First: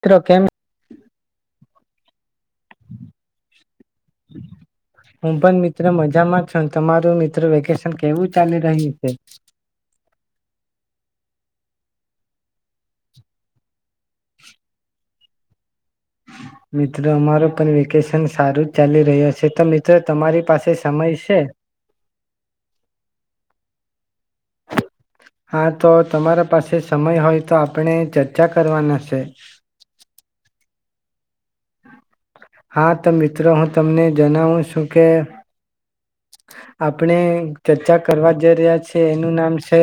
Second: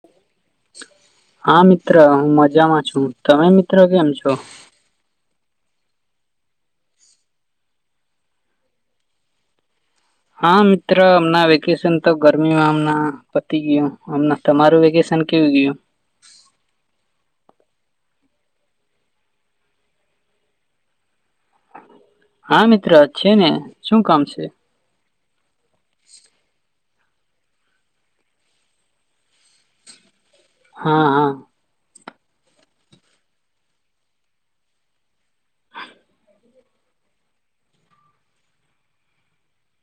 મિત્રો કેમ ત્રહમત. મજામાં છું. તમે મિત્રો કેમ છો? હું પણ મિત્ર મજામાં છો. તમારું મિત્ર વેકેશન કેવું ચાલી રહ્યું છે? હા મિત્ર, હમના વેકેશન તો ગરમીમાં, હમ પતી ગયો. [unintelligible] તમારું વેકેશન કેવું ગયું? મિત્રો અમારો પણ વેકેશન સારું જ ચાલી રહ્યો છે, તો મિત્રો તમારી પાસે સમય છે? હા મિત્ર છે ને, શું કામ છે? હા તો તમારા પાસે સમય હોય તો, આપણે ચર્ચા કરવાના છે. હા હા. હા તો મિત્રો હું તમને જણાવું છું કે આપણે ચર્ચા કરવા જઈ રહ્યા છીએ એનું નામ છે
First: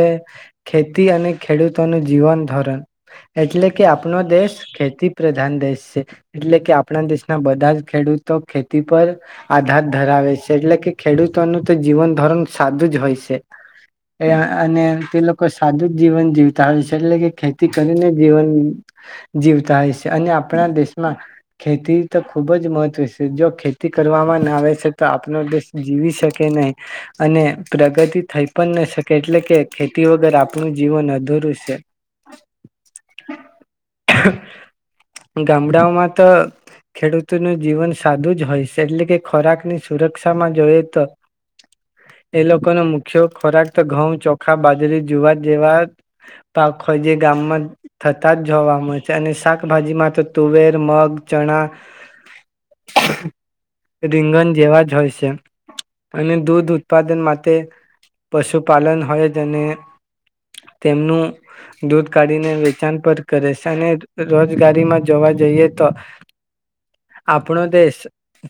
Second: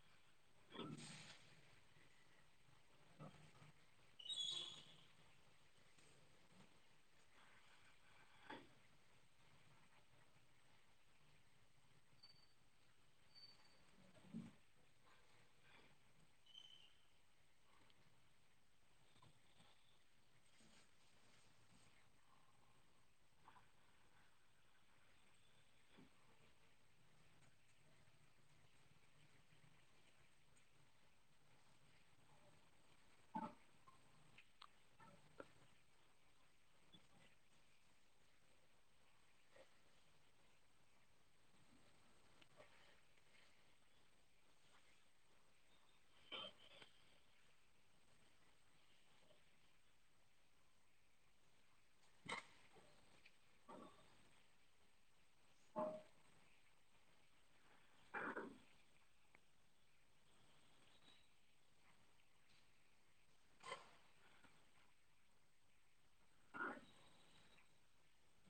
ખેતી અને ખેડૂતોનું જીવન ધર્મ. એટલે કે આપણો દેશ ખેતી પ્રધાન દેશ છે. એટલે કે આપણા દેશના બધા જ ખેડૂતો ખેતી પર આધાર ધરાવે છે એટલે કે ખેડૂતોનું તો જીવન ધોરણ સાદું જ હોય છે, અને તે લોકો સાદું જ જીવન જીવતા હોય છે. એટલે કે ખેતી કરીને જીવન જીવતા હોય છે અને આપણા દેશમાં ખેતી તો ખૂબ જ મહત્વ છે, જો ખેતી કરવામાં ના આવે છે તો આપણ દેશ જીવી શકે નહી. અને પ્રગતિ થઈ પણ ન શકે એટલે કે ખેતી વગર આપણું જીવન અધૂરું છે. ગામડાઓમાં તો ખેડૂતોનું જીવન સાદું જ હોય છે. એટલે કે ખોરાકની સુરક્ષામાં જોઈ તો એ લોકોનો મુખ્ય ખોરાક તો ઘઉં ચોખા બાજરી જુવાર જેવા પાક હો જે ગામમાં થતા જ જોવા મળે છે અને શાકભાજીમાં તો તુવેર મગ ચણા રીંગન જેવા જ હોય છે. અને દૂધ ઉત્પાદન માટે પશુપાલન હોય જ અને તેમનું દૂધ કાઢીને વેચાણ પણ કરે છે અને રોજગારીમાં જોવા જઈએ તો આપણો દેશ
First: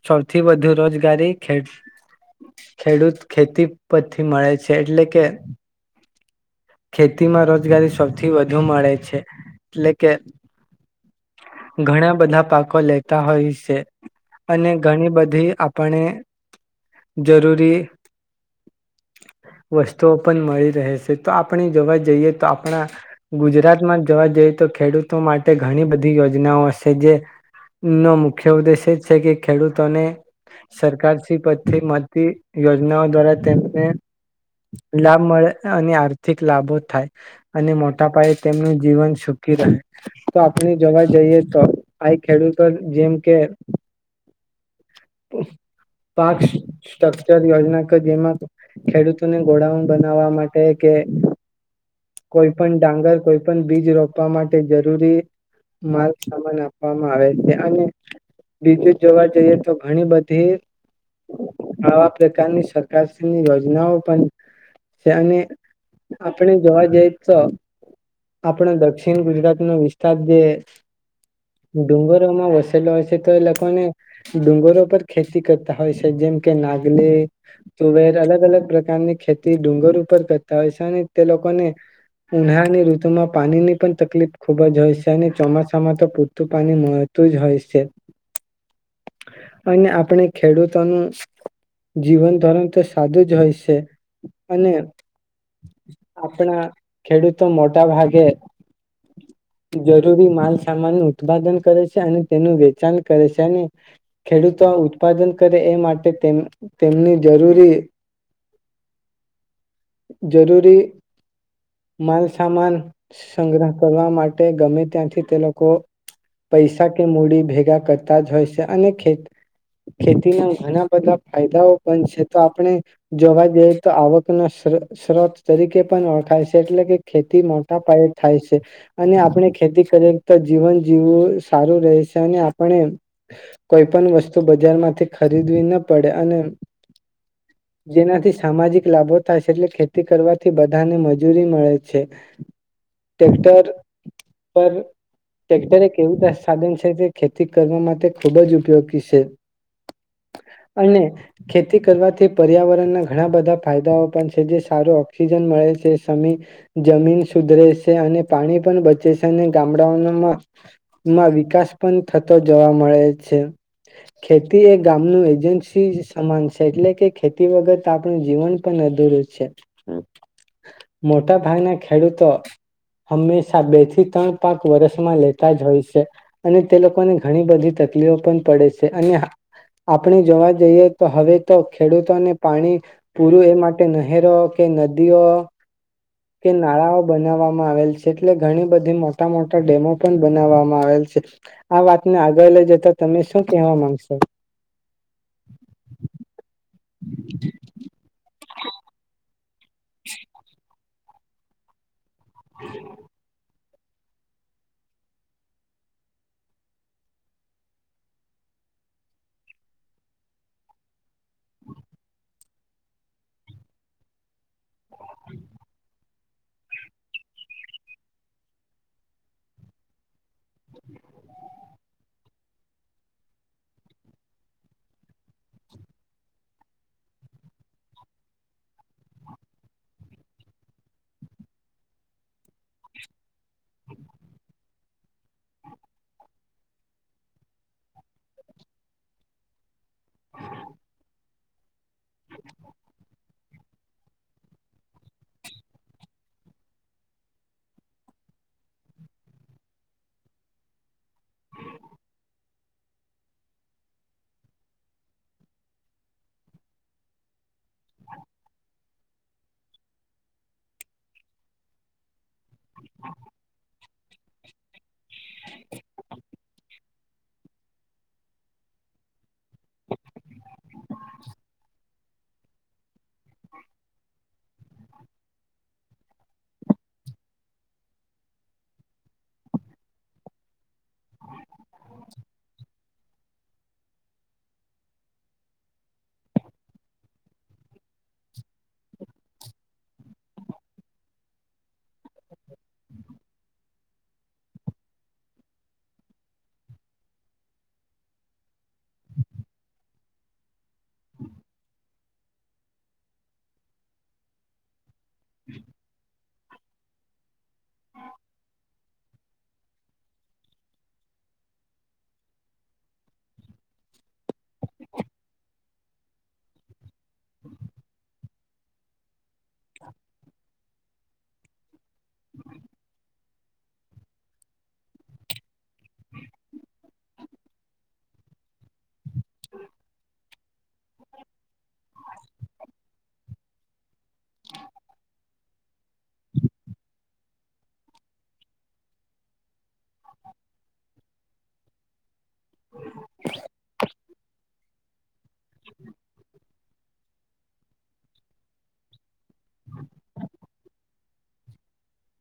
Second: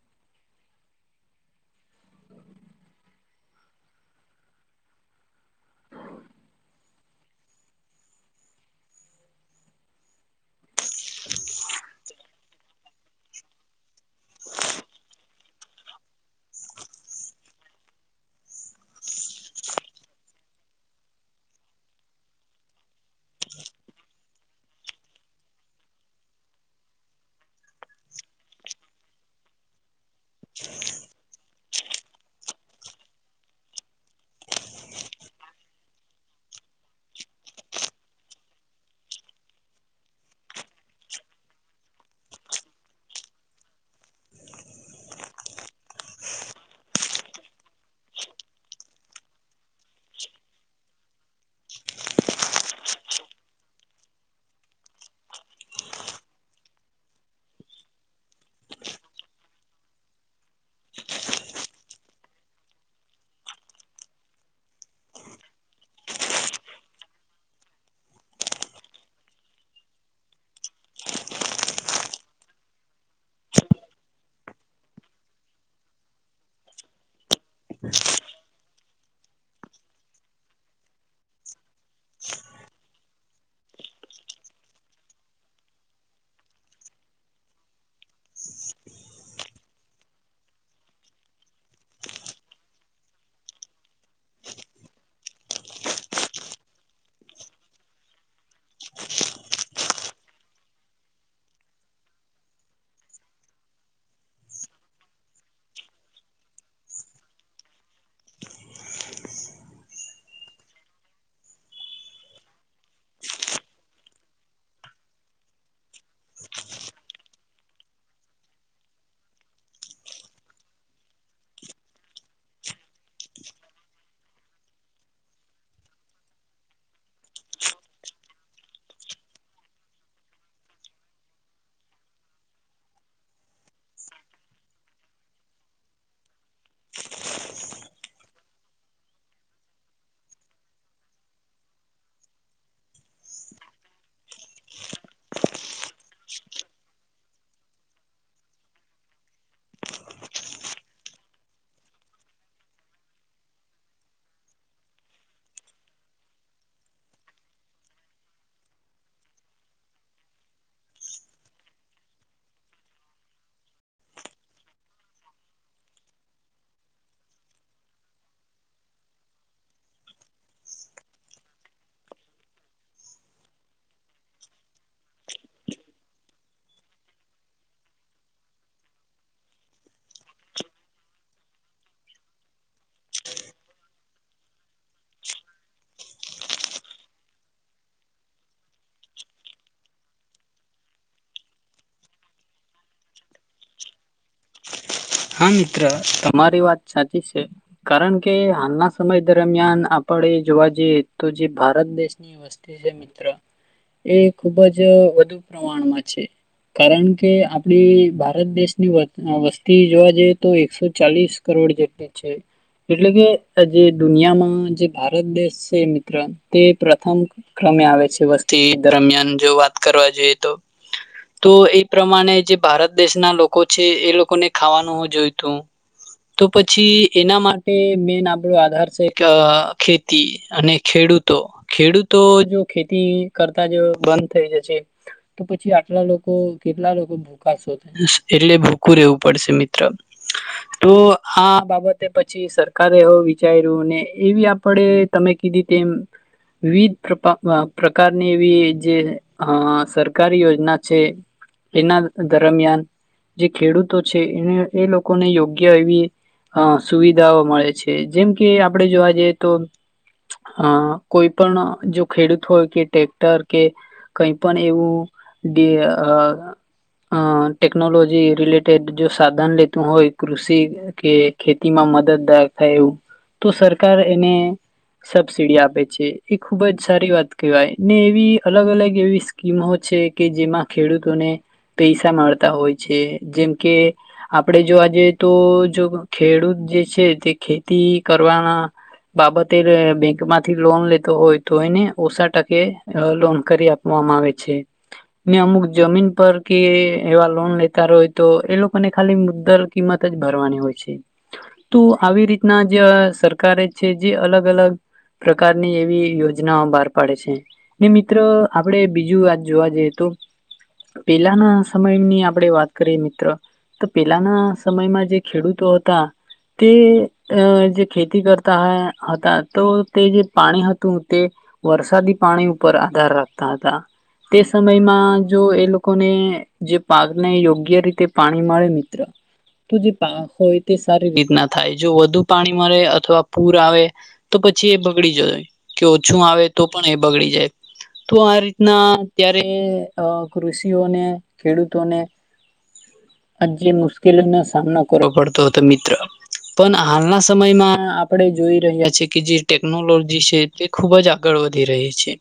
સૌથી વધુ રોજગારીે ખેડૂત ખેતી પરથી મળે છે. એટલે કે ખેતીમાં રોજગારી સૌથી વધુ મળે છે. એટલે કે ઘણા બધા પાક [unintelligible] લેતા હોય છે. અને ઘણી બધી આપણે જરૂરી વસ્તુઓ પણ મળી રહે છે. તો આપણે જોવા જઈએ તો આપણા ગુજરાતમાં જોવા જઈએ તો ખેડૂતો માટે ઘણી બધી યોજનાઓ હશે જેનો મુખ્ય ઉદ્દેશ એ છે કે ખેડૂતોને સરકાર શ પરી મળતી યોજનાઓ દ્વારા તેમને લાભ મળે અને આર્થિક લાભો થાય અને મોટા પાયે તેમનું જીવન સુખી રહે તો આપણે જોવા જઈએ તો આ ખેડૂતો જેમ કે પાક સ્ટકચર યોજના જેમાં ખેડૂતોને ગોળઉન બનાવવા માટે કે કોઈ પણ ડાંગર કોઈ પણ બીજ રોપવા માટે જરૂરી માલ સામાન આપવામાં આવે છે. અને બીજું જોવા જઈએ તો ઘણી બધી આવા પ્રકારની સરકારની યોજનાઓ પણ છે અને આપણે જોવા જઈ તો આપણાો દક્ષિણ ગુજરાત નો વિસ્તાર જે ડુંગરોમાં વસેલો હોય છે તો એ લોકોને ડુંગરો પર ખેતી કરતા હોય છે જેમ કે નાગલી, તુવેર અલગ અલગ પ્રકારની ખેતી ડુંગર ઉપર [unintelligible] ને તે લોકોને ઉનાળની ઋતુમાં પાણી ની પણ તકલીફ ખુબ જ હોય છે અને ચોમાસામાં તો પૂરતું પાણી મળતું જ હોય છે [inaudible] અને આપણે ખેડૂતોનું જીવન ધોરણ તો સાદું જ હોય છે અને આપણા ખેડૂતો મોટા ભાગે જરૂરી માલસામાન ઉત્પાદન કરે છે અને તેનું વેચાણ કરે છે અને ખેડૂતો ઉત્પાદન કરે એ માટે તેમ તેમની જરૂરી જરૂરી માલસામાન સંગ્રહ કરવા માટે ગમે ત્યાંથી તે લોકો પૈસા કે મૂડી ભેગા કરતા જ હોય છે અને ખે ખેતીના ઘણા બધા ફાયદાઓ પણ છે તો આપણે જોવા જઈએ તો આવક [unintelligible] ત્રોત તરીકે પણ ઓળખાય છે એટલે કે ખેતી મોટા પાયે થાય છે અને આપણે ખેતી કરીએ તો જીવન જીવવું સારું રહે છે અને આપણે કોઈ પણ વસ્તુ બજારમાંથી ખરીદવી ના પડે અને જેનાથી સામાજિક લાભો થાય છે એટલે ખેતી કરવાથી બધાને મજૂરી મળે છે. ટેક્ટર પર ટેક્ટર એક એવું સાધન છે જે ખેતી કરવા માટે ખુબ જ ઉપયોગી છે અને ખેતી કરવાથી પર્યાવરણના ઘણા બધા ફાયદાઓ [unintelligible] જે સારું ઓક્સિજન મળે છે જમીન સુધરે છે અને પાણી પણ બચે છે અને ગામડાઓમાંમાં વિકાસ પણ થતો જોવા મળે છે. ખેતી એ ગામનું એજન્સી સમાન છે એટલે કે ખેતી વગત આપણું જીવન પણ અધૂરું છે. મોટા ભાગના ખેડૂતો હંમેશા બે થી ત્રણ પાક વરષમાં લેતા જ હોય છે અને તે લોકોને ઘણી બધી તકલીફો પણ પડે છે અને આપણે જોવા જઈએ તો હવે તો ખેડૂતોને પાણી પૂરું એ માટે નહેરો કે નદીઓ કે નાળાઓ બનાવવામાં આવેલ છે એટલે ઘણી બધી મોટા મોટા ડેમો પણ બનાવવામાં આવેલ છે આ વાતને આગળ લઈ જતા તમે શું કેહેવા માંગશો? હા મિત્ર તમારી વાત સાચી છે કારણ કે કે હાલના સમય દરમિયાન આપડે જોવા જઈએ તો જે ભારત દેશ ની વસ્તી છે મિત્ર. એ ખુબ જ વધુ પ્રમાણમાં છે કારણ કે આપડી ભારત દેશની વ વસ્થા [unintelligible] જોવા જઈએ તો એકસો ચાલીસ કરોડ જેટલી છે એટલે કે જે દુનિયામાં જે ભારત દેશ છે મિત્ર તે પ્રથમ ક્રમે આવે છે વસ્તી દરમિયાન જો વાત કરવા જોઈએ તો તો એ પ્રમાણે જે ભારત દેશના લોકો છે એ લોકોને ખાવાનું હ જોયતું તો પછી એના માટે મેન આપણો આધાર છે ખેતી અને ખેડૂતો. ખેડૂતો જો ખેતી કરતા જ બંધ થઈ જશે તો પછી આટલા લોકો કેટલા લોકો ભુકા શો એટલે ભૂકું રહેેવું પડેશે મી ત્ર તો હા આ બાબતે પછી સરકારે હ વિચાર્યું ને એવી આપડે તમે કીધી તેમ વિવિધ પ્રકારની એવી જે સરકારી યોજના છે એના દરમિયાન જે ખેડૂત તો છે એ એ લોકોને યોગ્ય એવી અ સુવિધાઓ મળે છે. છે. જેમ કે આપડે જોવા અતો કોઈ પણ જો ખેડૂત હોય કે ટટેક્ટર કે કઈ પણ એવું કે અ અ ટેકનોલોજી રિલેટ ટે ટ જો સાધન લેતું હોય કૃષિ કે ખેતીમાં મદદદાર થાય એવું તો સરકાર એને સબસીિડી આપે છે એ ખુબ જ સારી વાત કહેવાય ને એવી અલગ અલગ એવી સ્કીમો છે કે જેમાં ખેડૂતોને પૈસા મળતા હોય છે જેમ કે આપડે જો આજે તો જો ખેડૂત જે છે તે તી કરવાના બાબતે બેંક માંથી લોન લેતો હોય તો એને ઓછા ટકે લોન કરી આપવામાં આવે છે ને અમુક જમીન પર કે એવા લોન લેતા હોય. તો એ લોકોને ખાલી મુદદર કિંમત જ ભરવાની હોય છે. તો આવી રીતના જે સરકારે છે જે અલગ અલગ પ્રકારની એવી યોજ ના ઓ બહાર પાડે છે ને મિત્રો આપણે બીજું વાત જોવા જઈએ તો પેલાના સમયની આપણે વાત કરી મિત્ર તો પેલાના સમયમાં જે ખેડૂતો હતા તે જે ખેતી કરતા હતા. તો તે જે પાણી હતું તે વરસાદી પાણી ઉપર આધાર રાખતા હતા તે સમયમાં જો એ લોકોને જે પાકને યોગ્ય યોગ્ય રીતે પાણી મળે મિત્ર તો જે પાક હોય તે સારી રીતના થાય જો વધુ પાણી મળે અથવા પૂર આવે તો પછી એ બગડી જ કે ઓછું આવે તો પણ એ બગડી જાય તો આ રીતના ત્યારે કૃુષિઓને ખેડૂતોને હજે મુશ્કેલીનો સામનો કરવો પડ તો તો મિત્ર પણ હાલના સમયમાં આપણે જોઈ રહ્યા છી કે જે ટેકનોલોજી છે તે ખૂબ જ આગળ વધી રહી છે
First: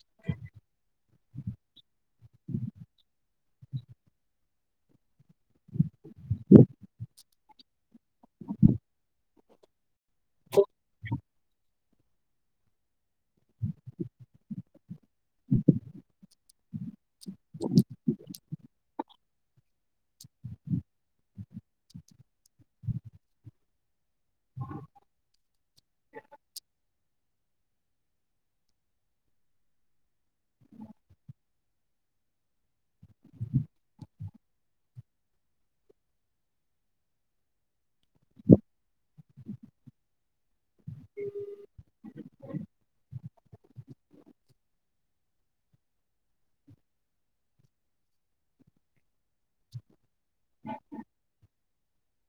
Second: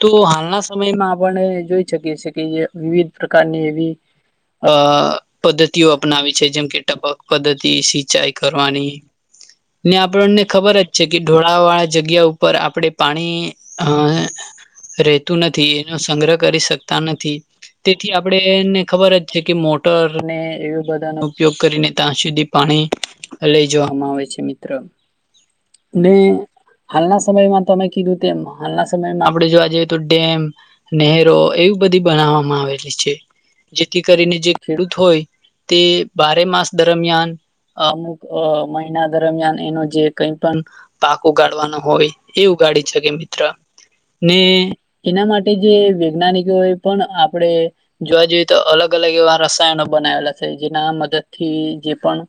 તો હાલના સમયમાં આપણે જોઈ શકીએ છીએ કે જે વિવિધ પ્રકારની એવી અ પદ્ધતિઓ અપનાવી છે જેમ કે ટપક પદ્ધતિ સિંચાઈ કરવાની ને આપણને ખબર જ છે કે ઢોળા વાળા જગ્યા ઉપર આપણે પાણી અ રહેતું નથી એનો સંગ્રહ કરી શકતા નથી તેથી આપણેેને ખબર જ છે કે મોટરને એ બધાનો ઉપયોગ કરીને ત્યાં સુધી પાણી લઈ જવામાં આવે છે મિત્ર ને હાલના સ સમયમાં તમે કીધું તેમ હાલના સમયમાં આપડે જોવા જઈએ તો ડેમ નહેરો એવી બધી બનાવવામાં આવેલી છે જેથી કરીને જે ખેડૂત હોય તે બારે માસ દરમિયાન અમુક મહિના દરમિયાન એનો જે કઈ પણ પાક ઉગાડવાનો હોય એ ઉગાડી શકે મિત્ર ને એના માટે જે વૈજ્ઞાનિકો એ પણ આપણે જોવા જઈએ અલગ અલગ એવા રસાયણ બનાવેલા છે જેના મદદ થી જે પણ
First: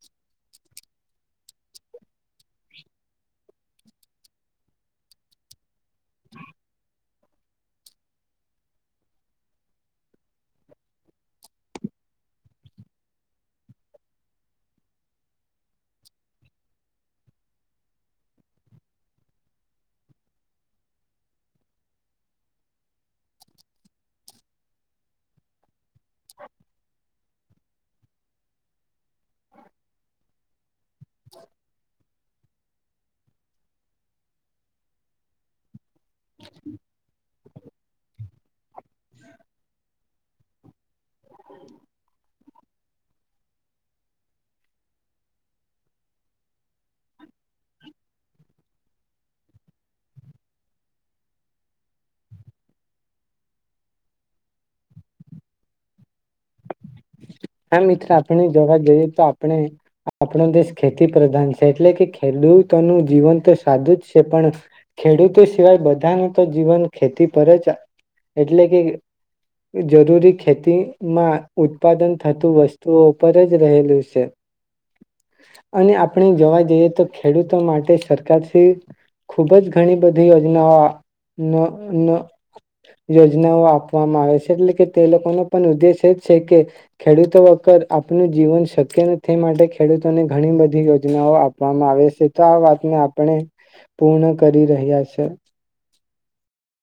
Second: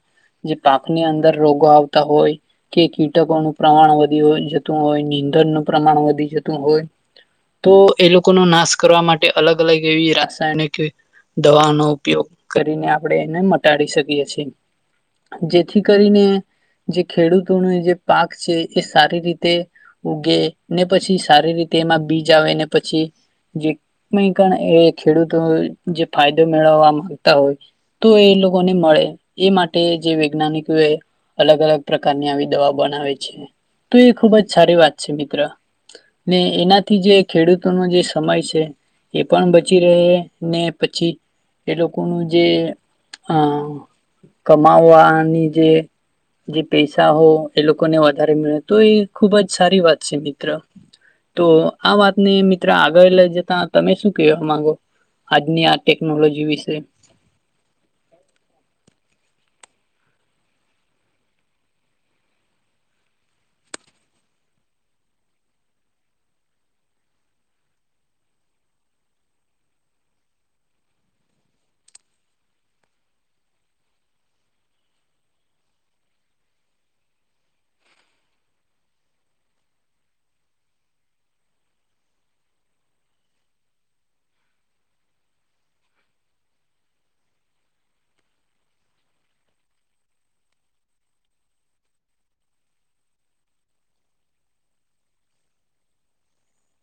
જે પાકની અંદર રોગો આવતા હોય કે કીટકો ઓનું પ્રમાણ વધી જતું હોય નીંધણનું પ્રમાણ વધી જતું હોય તો એ લોકોનો નાશ કરવા માટે અલગ અલગ એવી રાસાયણિક દવાનો ઉપયોગ કરીને આપણે એને મટાડી શકીએ છીએ જેથી કરીને જે ખેડૂતોનો જે પાક છે એ સારી રીતે ઉગે ને પછી સારી રીતે એમાં બીજ આવે ને પછી જે કઈ પણ એ ખેડૂતો જે ફાયદો મેળવવા માંગતા હોય તો એ લોકો ને મળે એ માટે જે વૈજ્ઞાનિકો એ અલગ અલગ પ્રકારની આવી દવા બનાવે છે તો એ ખુબ જ સારી વાત છે મિત્ર ને એનાથી જે ખેડૂતો ન જે સમય છે. એ પણ બચી રહે ને એ લોકો નુજે જે આ કમાવાની જે જે પૈસા હો એ લોકોને વધારે મે તો એ ખુબ જ સારી વાત છે મિત્ર તો આ વાતને મિત્ર આગળ લઈ જતા તમે શું કેહેવા માંગો ની આ ટેકનોલોજી વિશે હા, મિત્ર આપણે દવા જોઈએ તો આપડે આપણો દેશ ખેતી પ્રધાન છે, એટલે કે ખેડૂતોનું જીવન તો સાદું જ છે, પણ ખેડૂતો સિવાય બધાનું તો જીવન ખેતી પર જ છા, એટલે કે જરૂરી ખેતીમાં ઉત્પાદન થતું વસ્તુઓ ઉપર જ રહેલું સે, અને આપણે જોવા જઈએ તો ખેડૂતો માટે સરકારશ્રી ખુબ જ ઘણી બધી યોજનાઓ આ ન ન યોજનાઓ આપવામાં આવે સે, એટલે કે તે લોકોનો પણ ઉદ્દેશ એ જ છે કે ખેડૂતો વગર આપનું જીવન શક્ય નથી. માટે ખેડૂતોને ઘણી બધી યોજનાઓ આપવામાં આવે સે, તો આ વાતને આપણે પૂર્ણ કરી રહ્યા છે.